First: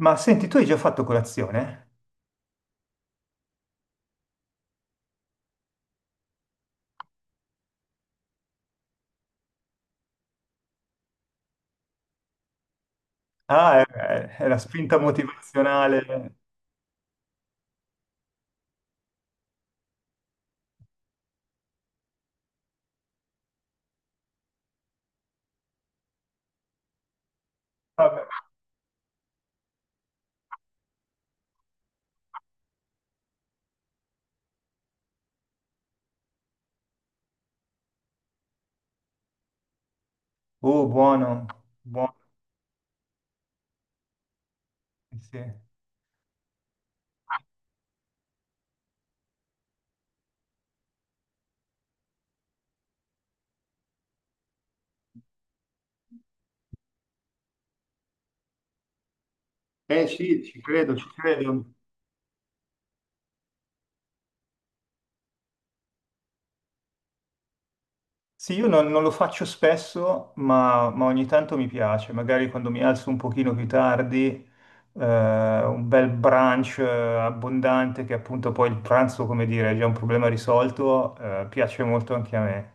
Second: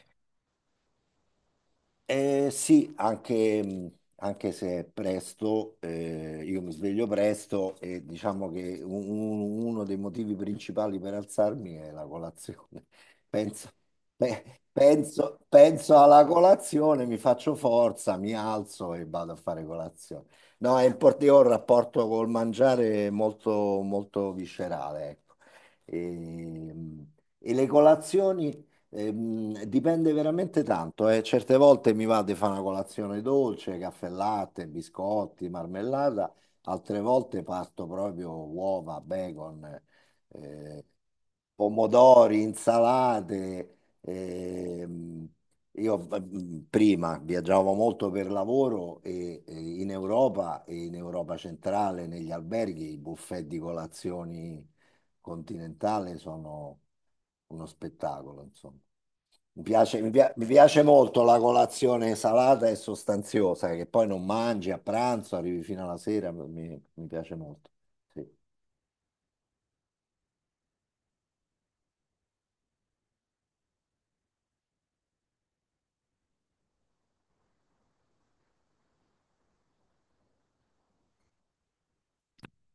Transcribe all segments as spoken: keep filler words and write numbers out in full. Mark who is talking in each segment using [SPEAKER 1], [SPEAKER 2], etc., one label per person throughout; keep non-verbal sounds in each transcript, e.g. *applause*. [SPEAKER 1] Ma senti, tu hai già fatto colazione?
[SPEAKER 2] Eh, sì, anche, anche se è presto, eh, io mi sveglio presto e diciamo che un- un- uno dei motivi principali per alzarmi è la colazione. *laughs* Penso,
[SPEAKER 1] Ah, è, è- è la
[SPEAKER 2] pe-
[SPEAKER 1] spinta
[SPEAKER 2] penso- penso alla
[SPEAKER 1] motivazionale.
[SPEAKER 2] colazione, mi faccio forza, mi alzo e vado a fare colazione. No, è import- io ho un rapporto col mangiare molto, molto viscerale, ecco. E, e le
[SPEAKER 1] Vabbè.
[SPEAKER 2] colazioni. Ehm, dipende veramente tanto, eh. Certe volte mi va di fare una colazione dolce, caffè latte, biscotti, marmellata, altre volte parto proprio uova, bacon, eh,
[SPEAKER 1] Oh, buono, buono,
[SPEAKER 2] pomodori, insalate. ehm,
[SPEAKER 1] sì.
[SPEAKER 2] io eh, prima viaggiavo molto per lavoro e, e in Europa e in Europa centrale, negli alberghi, i buffet di colazioni continentale sono uno spettacolo, insomma. Mi piace,
[SPEAKER 1] Eh
[SPEAKER 2] mi pia-
[SPEAKER 1] sì,
[SPEAKER 2] mi
[SPEAKER 1] ci
[SPEAKER 2] piace
[SPEAKER 1] credo, ci
[SPEAKER 2] molto la
[SPEAKER 1] credo.
[SPEAKER 2] colazione salata e sostanziosa, che poi non mangi a pranzo, arrivi fino alla sera, mi, mi piace molto. Sì.
[SPEAKER 1] Sì, io non, non lo faccio spesso, ma, ma ogni tanto mi piace. Magari quando mi alzo un pochino più tardi, eh, un bel brunch eh, abbondante, che appunto poi il pranzo, come dire, è già un problema risolto, eh, piace molto anche a me.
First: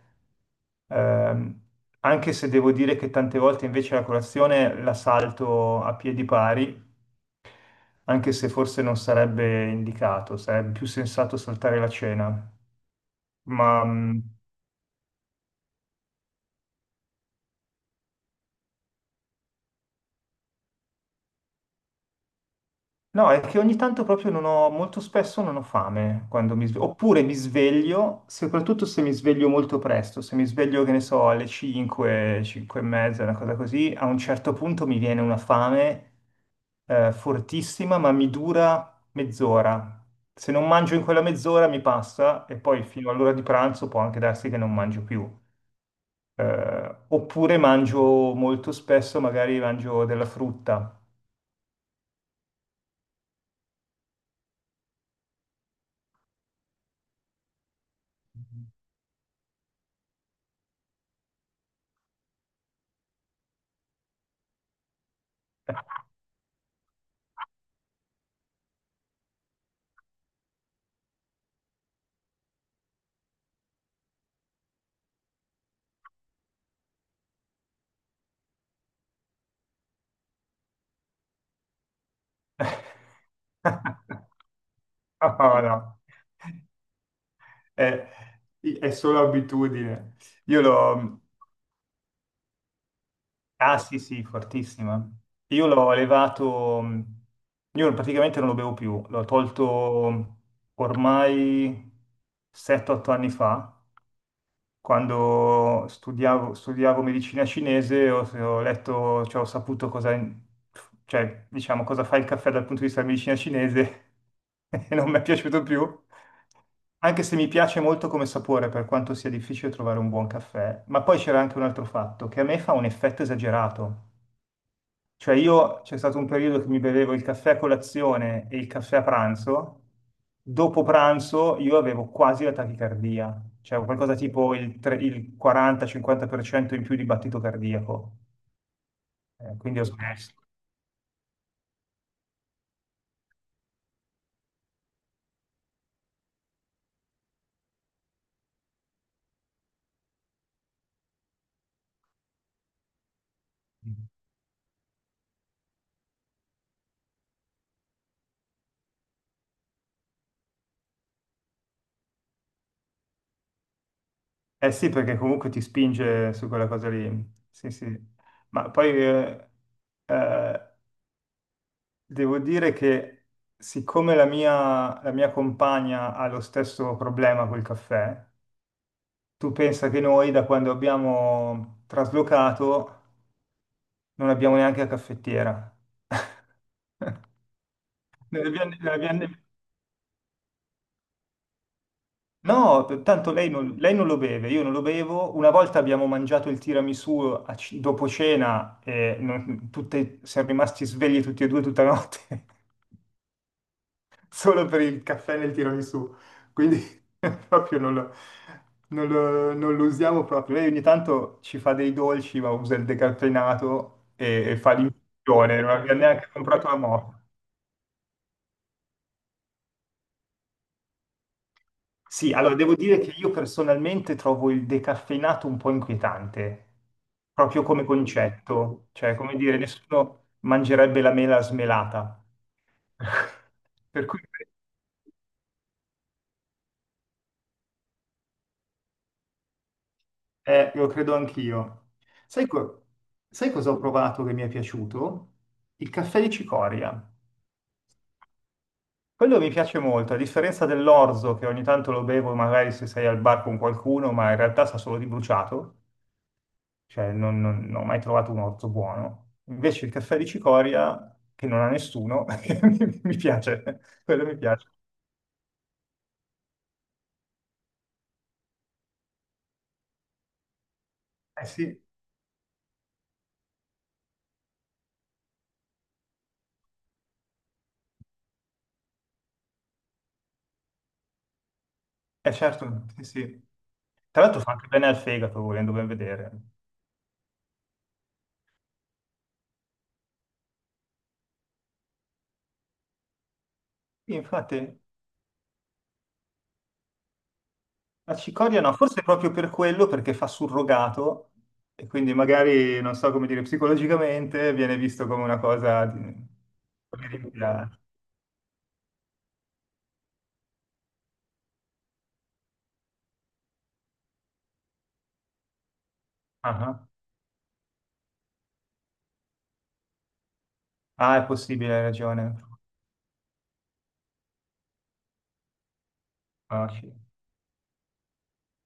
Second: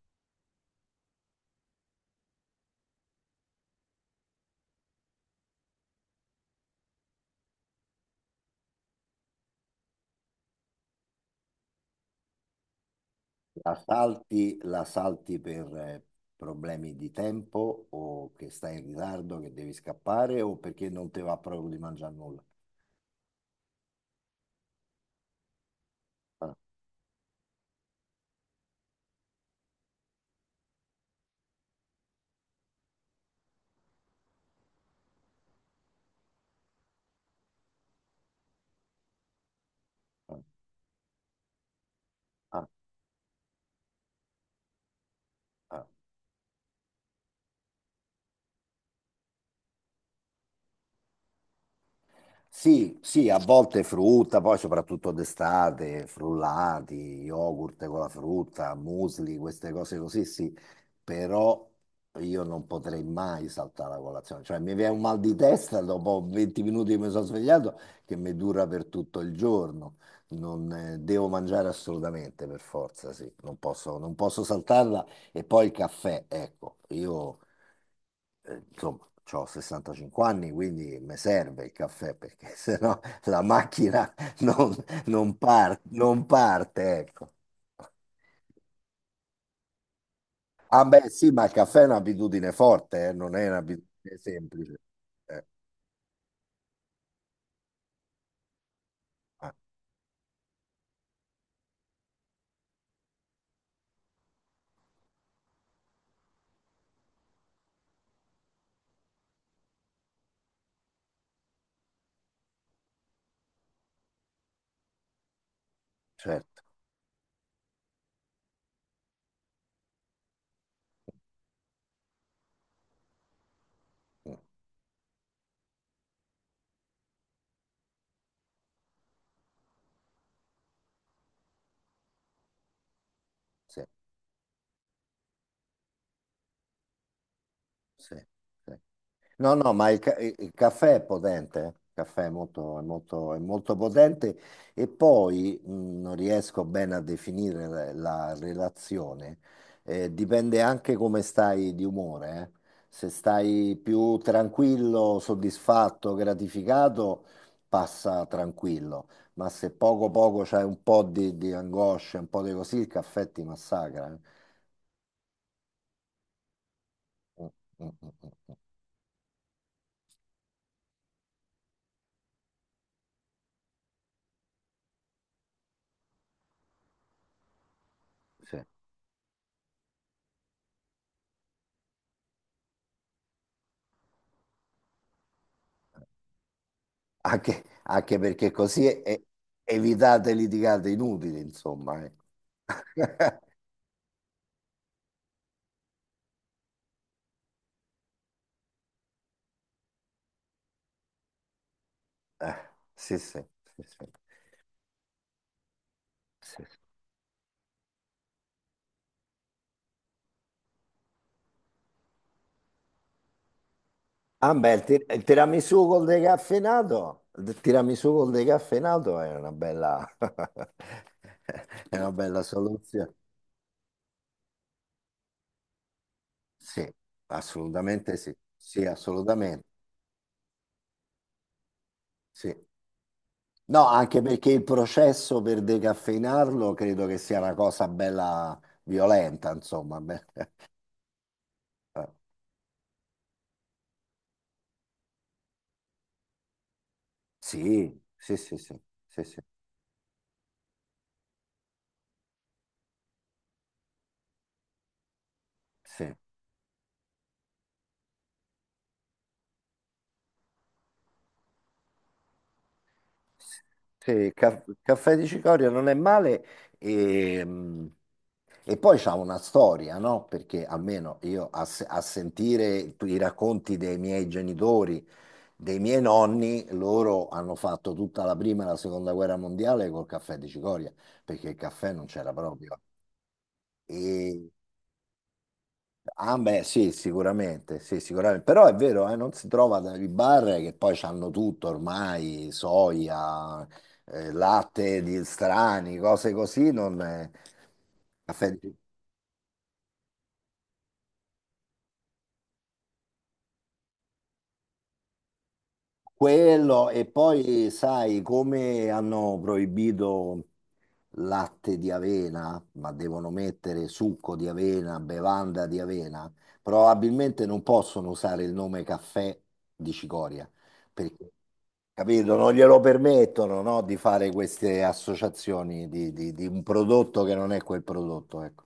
[SPEAKER 1] Ehm, Anche se devo dire che tante volte invece la colazione la salto a piedi pari, anche se forse non sarebbe indicato, sarebbe più sensato saltare la cena. Ma
[SPEAKER 2] La
[SPEAKER 1] mh,
[SPEAKER 2] salti, la salti per eh, problemi di tempo o che stai in ritardo, che devi scappare o perché non ti va proprio di mangiare nulla.
[SPEAKER 1] No, è che ogni tanto proprio non ho, molto spesso non ho fame
[SPEAKER 2] Ah,
[SPEAKER 1] quando mi sveglio, oppure mi sveglio, soprattutto se mi sveglio molto presto, se mi sveglio, che ne so, alle cinque, cinque e mezza, una cosa così, a un certo punto mi viene una fame eh, fortissima, ma mi dura mezz'ora.
[SPEAKER 2] ah,
[SPEAKER 1] Se non mangio in quella mezz'ora mi passa e
[SPEAKER 2] ah,
[SPEAKER 1] poi fino all'ora di pranzo può anche darsi che non mangio più.
[SPEAKER 2] ah.
[SPEAKER 1] Eh, oppure mangio molto spesso, magari mangio della frutta.
[SPEAKER 2] Sì, sì, a volte frutta, poi soprattutto d'estate, frullati, yogurt con la frutta, muesli, queste cose così, sì, però io non potrei mai saltare la colazione, cioè mi viene un mal di testa dopo venti minuti che mi sono svegliato che mi dura per tutto il giorno, non eh, devo mangiare assolutamente per forza, sì, non posso, non posso saltarla e poi il caffè, ecco, io eh, insomma, ho sessantacinque anni, quindi mi serve il caffè perché *laughs* sennò la macchina
[SPEAKER 1] *laughs*
[SPEAKER 2] non, non
[SPEAKER 1] No,
[SPEAKER 2] par-
[SPEAKER 1] no.
[SPEAKER 2] non parte, ecco.
[SPEAKER 1] È, è solo abitudine. Io
[SPEAKER 2] Ah beh,
[SPEAKER 1] l'ho.
[SPEAKER 2] sì, ma il caffè è un'abitudine forte, eh, non è
[SPEAKER 1] Ah sì,
[SPEAKER 2] un'abitudine
[SPEAKER 1] sì,
[SPEAKER 2] semplice.
[SPEAKER 1] fortissima.
[SPEAKER 2] Eh,
[SPEAKER 1] Io l'ho levato. Io praticamente non lo bevo più. L'ho
[SPEAKER 2] ah,
[SPEAKER 1] tolto ormai sette o otto anni fa, quando studiavo, studiavo, medicina cinese ho, ho letto, cioè ho saputo cosa, in- cioè, diciamo, cosa fa il caffè dal punto di vista della medicina cinese *laughs* e non mi è piaciuto più,
[SPEAKER 2] certo,
[SPEAKER 1] anche se mi piace molto come sapore, per quanto sia difficile trovare un buon caffè. Ma poi c'era anche un altro fatto, che a me fa un effetto esagerato. Cioè io c'è stato un periodo che mi bevevo il caffè a colazione e il caffè a pranzo, dopo pranzo io avevo quasi la tachicardia,
[SPEAKER 2] sì,
[SPEAKER 1] cioè qualcosa tipo il, tre- il quaranta-cinquanta per cento in più di battito cardiaco.
[SPEAKER 2] sì, sì. No,
[SPEAKER 1] Eh,
[SPEAKER 2] no,
[SPEAKER 1] quindi ho
[SPEAKER 2] ma il, ca-
[SPEAKER 1] smesso.
[SPEAKER 2] il caffè è potente, eh. Il caffè è molto, è molto, è molto potente e poi mh, non riesco bene a definire la, la relazione. Eh, dipende anche come stai di umore, eh. Se stai più tranquillo, soddisfatto, gratificato, passa tranquillo, ma se poco poco c'hai un po' di, di angoscia, un po' di così, il caffè ti massacra. Eh.
[SPEAKER 1] Eh sì, perché comunque ti spinge su quella cosa lì,
[SPEAKER 2] Mm,
[SPEAKER 1] sì sì,
[SPEAKER 2] mm, mm, mm, mm.
[SPEAKER 1] ma poi eh, eh, devo dire che siccome la mia, la mia compagna ha lo stesso problema col caffè.
[SPEAKER 2] Sì.
[SPEAKER 1] Tu pensa che noi da quando abbiamo traslocato non abbiamo neanche la caffettiera. *laughs*
[SPEAKER 2] Anche, anche
[SPEAKER 1] Non
[SPEAKER 2] perché
[SPEAKER 1] abbiamo-
[SPEAKER 2] così
[SPEAKER 1] non
[SPEAKER 2] e-
[SPEAKER 1] abbiamo-
[SPEAKER 2] evitate litigate inutili, insomma. Eh.
[SPEAKER 1] No, tanto lei non, lei non lo beve, io non lo bevo. Una volta abbiamo mangiato il tiramisù a c- dopo cena e non- tutte- siamo rimasti svegli tutti e due tutta la notte.
[SPEAKER 2] Eh,
[SPEAKER 1] *laughs*
[SPEAKER 2] sì, sì, sì, sì,
[SPEAKER 1] Solo per il caffè nel tiramisù,
[SPEAKER 2] sì, sì.
[SPEAKER 1] quindi *laughs* proprio non lo, non lo- non lo usiamo proprio. Lei ogni tanto ci fa dei dolci, ma usa il decaffeinato e,
[SPEAKER 2] Ah,
[SPEAKER 1] e
[SPEAKER 2] beh,
[SPEAKER 1] fa
[SPEAKER 2] il, ti- il
[SPEAKER 1] l'infusione, non
[SPEAKER 2] tiramisù
[SPEAKER 1] abbiamo
[SPEAKER 2] col
[SPEAKER 1] neanche comprato la moto.
[SPEAKER 2] decaffeinato, il tiramisù col decaffeinato è una bella, *laughs* è una
[SPEAKER 1] Sì,
[SPEAKER 2] bella
[SPEAKER 1] allora devo dire che
[SPEAKER 2] soluzione.
[SPEAKER 1] io personalmente trovo il decaffeinato un po' inquietante,
[SPEAKER 2] Sì,
[SPEAKER 1] proprio come
[SPEAKER 2] assolutamente sì. Sì,
[SPEAKER 1] concetto, cioè come dire,
[SPEAKER 2] assolutamente.
[SPEAKER 1] nessuno mangerebbe la mela smelata.
[SPEAKER 2] Sì. No,
[SPEAKER 1] *laughs* Per
[SPEAKER 2] anche
[SPEAKER 1] cui
[SPEAKER 2] perché il processo per decaffeinarlo credo che sia una cosa bella violenta, insomma. Beh.
[SPEAKER 1] Eh, lo credo anch'io.
[SPEAKER 2] *laughs*
[SPEAKER 1] Sai, co- sai cosa ho provato che mi è piaciuto? Il caffè di cicoria.
[SPEAKER 2] Sì, sì, sì, sì, sì, sì,
[SPEAKER 1] Quello mi piace molto, a differenza dell'orzo che ogni tanto lo bevo magari se sei al bar con qualcuno, ma in realtà sa solo di bruciato,
[SPEAKER 2] sì.
[SPEAKER 1] cioè non, non- non ho mai trovato un orzo buono. Invece il caffè di cicoria, che non ha nessuno, *laughs* mi, mi piace, quello
[SPEAKER 2] Sì,
[SPEAKER 1] mi
[SPEAKER 2] ca-
[SPEAKER 1] piace.
[SPEAKER 2] caffè di cicoria non è male e, mm, e poi c'ha una storia, no? Perché almeno
[SPEAKER 1] Eh
[SPEAKER 2] io a,
[SPEAKER 1] sì,
[SPEAKER 2] se- a sentire i racconti dei miei genitori, dei miei nonni, loro hanno fatto tutta la prima e la seconda guerra mondiale col caffè di cicoria, perché il caffè non c'era
[SPEAKER 1] eh
[SPEAKER 2] proprio.
[SPEAKER 1] certo, sì, sì. Tra l'altro fa anche bene al fegato, volendo ben vedere.
[SPEAKER 2] Ah, beh, sì, sicuramente, sì, sicuramente. Però è vero, eh, non si trova dai bar che poi hanno tutto ormai, soia, eh,
[SPEAKER 1] Infatti.
[SPEAKER 2] latte di strani, cose così, non è-
[SPEAKER 1] La
[SPEAKER 2] caffè
[SPEAKER 1] cicoria no,
[SPEAKER 2] di-
[SPEAKER 1] forse proprio per quello, perché fa surrogato e quindi magari, non so come dire, psicologicamente viene visto come una cosa di...
[SPEAKER 2] Quello, e
[SPEAKER 1] come
[SPEAKER 2] poi
[SPEAKER 1] rimpiazzo.
[SPEAKER 2] sai come hanno proibito latte di avena, ma devono mettere succo di avena, bevanda di avena,
[SPEAKER 1] Ah, ah.
[SPEAKER 2] probabilmente non possono usare il nome caffè di cicoria
[SPEAKER 1] Ah, è
[SPEAKER 2] perché.
[SPEAKER 1] possibile, hai
[SPEAKER 2] Capito?
[SPEAKER 1] ragione.
[SPEAKER 2] Non glielo permettono, no, di fare queste associazioni di, di- di un
[SPEAKER 1] Ah, sì.
[SPEAKER 2] prodotto che non è quel prodotto, ecco.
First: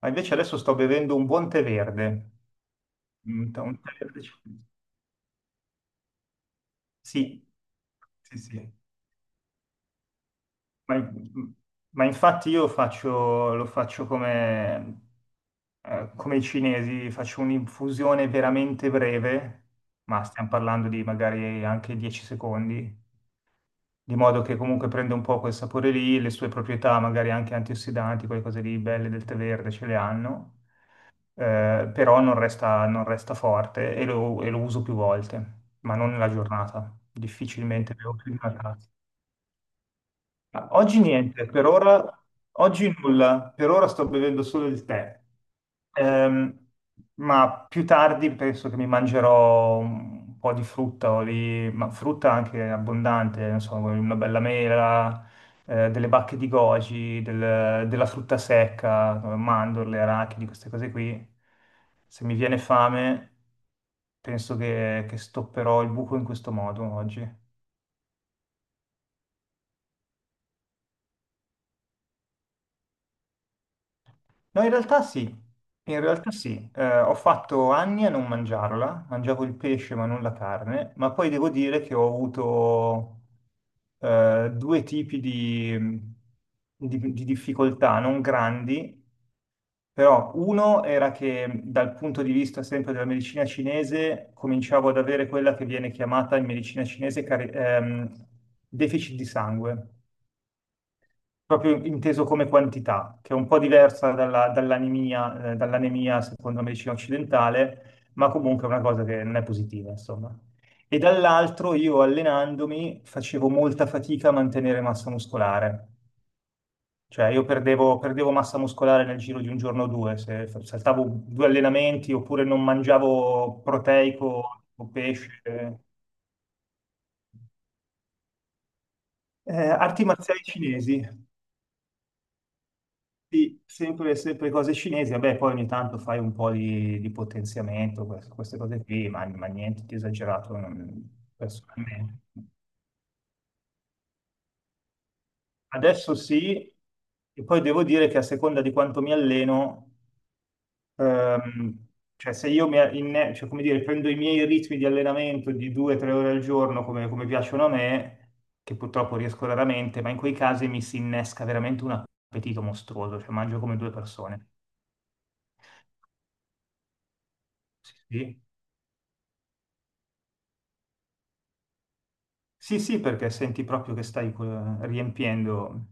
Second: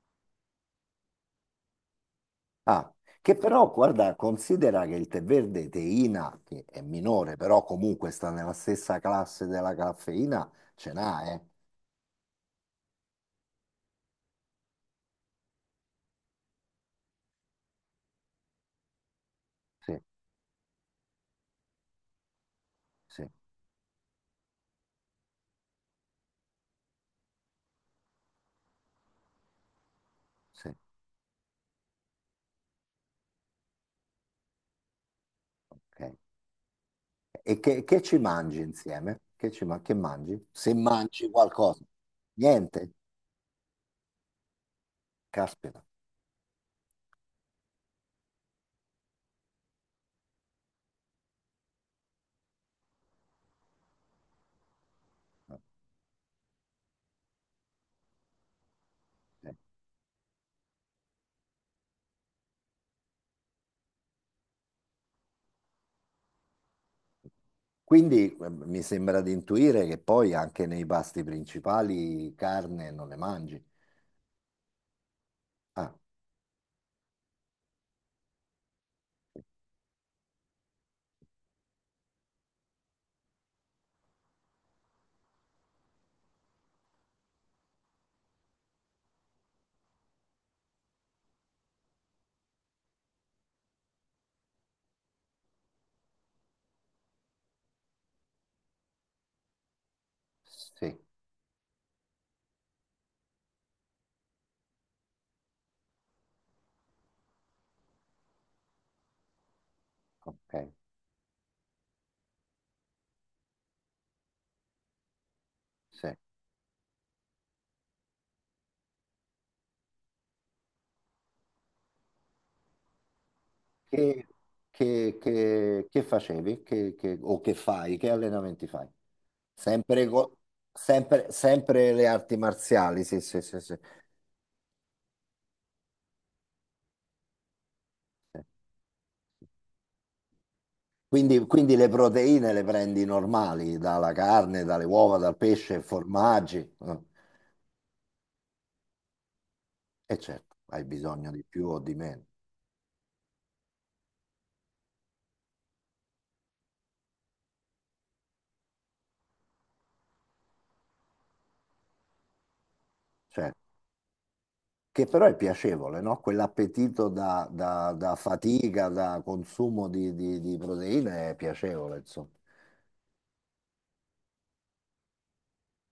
[SPEAKER 1] Ma invece adesso sto bevendo un buon tè verde.
[SPEAKER 2] Ah, che
[SPEAKER 1] Un tè
[SPEAKER 2] però,
[SPEAKER 1] un tè
[SPEAKER 2] guarda,
[SPEAKER 1] verde. ci-
[SPEAKER 2] considera che il tè verde teina, che è minore,
[SPEAKER 1] Sì,
[SPEAKER 2] però comunque sta
[SPEAKER 1] sì,
[SPEAKER 2] nella
[SPEAKER 1] sì.
[SPEAKER 2] stessa classe della caffeina, ce
[SPEAKER 1] Ma,
[SPEAKER 2] n'ha, eh?
[SPEAKER 1] in- ma infatti io faccio, lo faccio come, eh, come i cinesi, faccio un'infusione veramente breve,
[SPEAKER 2] Sì,
[SPEAKER 1] ma stiamo parlando di magari anche dieci secondi,
[SPEAKER 2] sì,
[SPEAKER 1] di modo che comunque prende un po' quel sapore lì, le sue proprietà, magari anche antiossidanti, quelle cose lì belle del tè verde ce le hanno,
[SPEAKER 2] sì.
[SPEAKER 1] eh, però non resta, non resta forte e lo, e lo uso più volte, ma non
[SPEAKER 2] Ok.
[SPEAKER 1] nella giornata,
[SPEAKER 2] E che,
[SPEAKER 1] difficilmente
[SPEAKER 2] che
[SPEAKER 1] bevo
[SPEAKER 2] ci
[SPEAKER 1] più di una
[SPEAKER 2] mangi
[SPEAKER 1] tazza.
[SPEAKER 2] insieme? Che, ci ma- che mangi?
[SPEAKER 1] Ma
[SPEAKER 2] Se
[SPEAKER 1] oggi
[SPEAKER 2] mangi
[SPEAKER 1] niente, per
[SPEAKER 2] qualcosa?
[SPEAKER 1] ora,
[SPEAKER 2] Niente?
[SPEAKER 1] oggi nulla, per ora sto bevendo solo il tè.
[SPEAKER 2] Caspita.
[SPEAKER 1] Ehm, ma più tardi penso che mi mangerò un po' di frutta, o lì, ma frutta anche abbondante, non so, una bella mela,
[SPEAKER 2] Ok.
[SPEAKER 1] eh, delle bacche di goji, del- della frutta secca, mandorle, arachidi, queste cose qui. Se mi viene fame, penso che, che stopperò il buco in questo modo oggi.
[SPEAKER 2] Quindi eh, mi sembra di intuire che poi anche nei pasti principali carne non le mangi.
[SPEAKER 1] No, in realtà sì,
[SPEAKER 2] Ah,
[SPEAKER 1] in realtà sì. Eh, ho fatto anni a non mangiarla, mangiavo il pesce ma non la carne, ma poi devo dire che ho avuto eh, due tipi di, di- di difficoltà, non grandi, però uno era che dal punto di vista sempre della medicina cinese cominciavo ad avere quella che viene chiamata in medicina cinese cari- ehm, deficit di sangue
[SPEAKER 2] sì,
[SPEAKER 1] proprio inteso come quantità, che è un po' diversa dalla- dall'anemia, eh, dall'anemia secondo la medicina occidentale, ma comunque è una cosa che non è positiva, insomma.
[SPEAKER 2] ok,
[SPEAKER 1] E dall'altro io allenandomi facevo molta fatica a mantenere massa muscolare,
[SPEAKER 2] sì.
[SPEAKER 1] cioè io perdevo, perdevo massa muscolare nel giro di un giorno o due, se f- saltavo due allenamenti oppure non mangiavo
[SPEAKER 2] Che,
[SPEAKER 1] proteico o
[SPEAKER 2] che-
[SPEAKER 1] pesce.
[SPEAKER 2] che- che facevi? Che- che- o che fai? Che allenamenti fai?
[SPEAKER 1] Eh, arti
[SPEAKER 2] Sempre, co-
[SPEAKER 1] marziali cinesi.
[SPEAKER 2] sempre- sempre le arti marziali, sì, sì, sì,
[SPEAKER 1] Sì,
[SPEAKER 2] sì.
[SPEAKER 1] sempre, sempre cose cinesi, vabbè, poi ogni tanto fai un po' di, di potenziamento, queste, queste cose qui, ma, ma niente di esagerato, non-
[SPEAKER 2] Quindi, quindi le
[SPEAKER 1] personalmente.
[SPEAKER 2] proteine le prendi normali, dalla carne, dalle uova, dal pesce,
[SPEAKER 1] Adesso
[SPEAKER 2] formaggi.
[SPEAKER 1] sì,
[SPEAKER 2] Eh.
[SPEAKER 1] e poi devo dire che a seconda di quanto mi alleno,
[SPEAKER 2] E certo, hai bisogno di più o
[SPEAKER 1] ehm,
[SPEAKER 2] di meno.
[SPEAKER 1] cioè se io mi inne- cioè, come dire, prendo i miei ritmi di allenamento di due o tre ore al giorno, come, come piacciono a me, che purtroppo riesco raramente, ma in quei casi mi si innesca veramente un appetito mostruoso, cioè
[SPEAKER 2] Certo.
[SPEAKER 1] mangio come due persone.
[SPEAKER 2] Che però è piacevole, no? Quell'appetito da, da- da
[SPEAKER 1] Sì, sì.
[SPEAKER 2] fatica, da consumo di, di- di proteine è piacevole, insomma.
[SPEAKER 1] Sì, sì, perché senti proprio che stai eh, riempiendo,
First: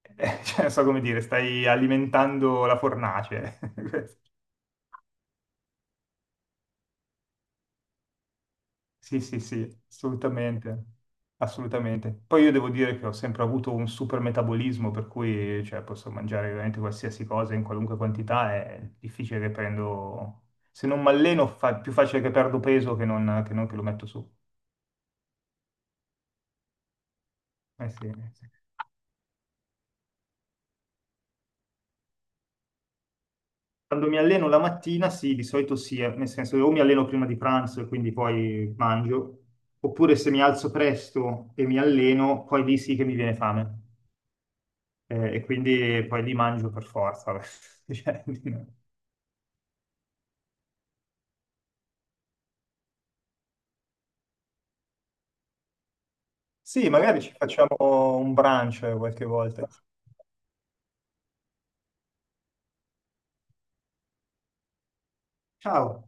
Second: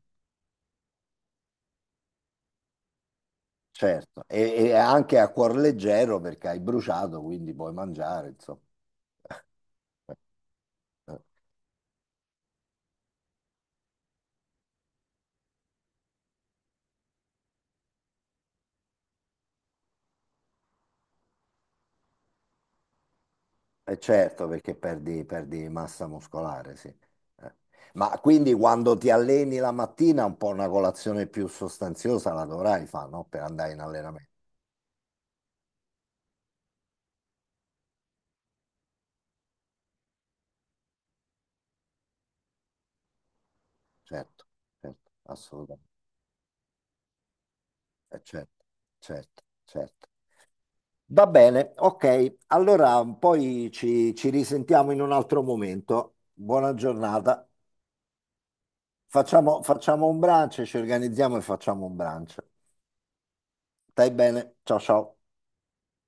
[SPEAKER 1] *laughs* eh, cioè, non so come dire, stai alimentando la fornace.
[SPEAKER 2] Certo,
[SPEAKER 1] *laughs*
[SPEAKER 2] e, e anche a cuor leggero perché hai bruciato, quindi puoi mangiare, insomma.
[SPEAKER 1] Sì, sì, sì,
[SPEAKER 2] *laughs*
[SPEAKER 1] assolutamente, assolutamente. Poi io devo dire che ho sempre avuto un super metabolismo, per cui cioè, posso mangiare veramente qualsiasi cosa in qualunque quantità, è difficile che prendo. Se non mi alleno, fa- più facile che perdo peso che non che non che lo
[SPEAKER 2] E
[SPEAKER 1] metto su.
[SPEAKER 2] certo, perché perdi, perdi massa muscolare, sì. Eh.
[SPEAKER 1] Eh sì.
[SPEAKER 2] Ma
[SPEAKER 1] Eh sì.
[SPEAKER 2] quindi quando ti alleni la mattina, un po' una colazione più sostanziosa la dovrai fare, no? Per andare in
[SPEAKER 1] Quando mi
[SPEAKER 2] allenamento.
[SPEAKER 1] alleno la mattina, sì, di solito sì, eh, nel senso o mi alleno prima di pranzo e quindi poi mangio, oppure se mi alzo presto e mi alleno, poi lì sì che mi viene fame.
[SPEAKER 2] Certo, certo,
[SPEAKER 1] Eh, e
[SPEAKER 2] assolutamente.
[SPEAKER 1] quindi poi lì mangio per forza. *laughs* Beh.
[SPEAKER 2] Eh,
[SPEAKER 1] Cioè.
[SPEAKER 2] certo, certo, certo. Va bene, ok. Allora poi ci, ci risentiamo in un altro momento. Buona
[SPEAKER 1] Sì, magari ci
[SPEAKER 2] giornata.
[SPEAKER 1] facciamo un brunch qualche
[SPEAKER 2] Facciamo,
[SPEAKER 1] volta.
[SPEAKER 2] facciamo un brunch, ci organizziamo e facciamo un brunch. Stai bene? Ciao ciao.
[SPEAKER 1] Ciao.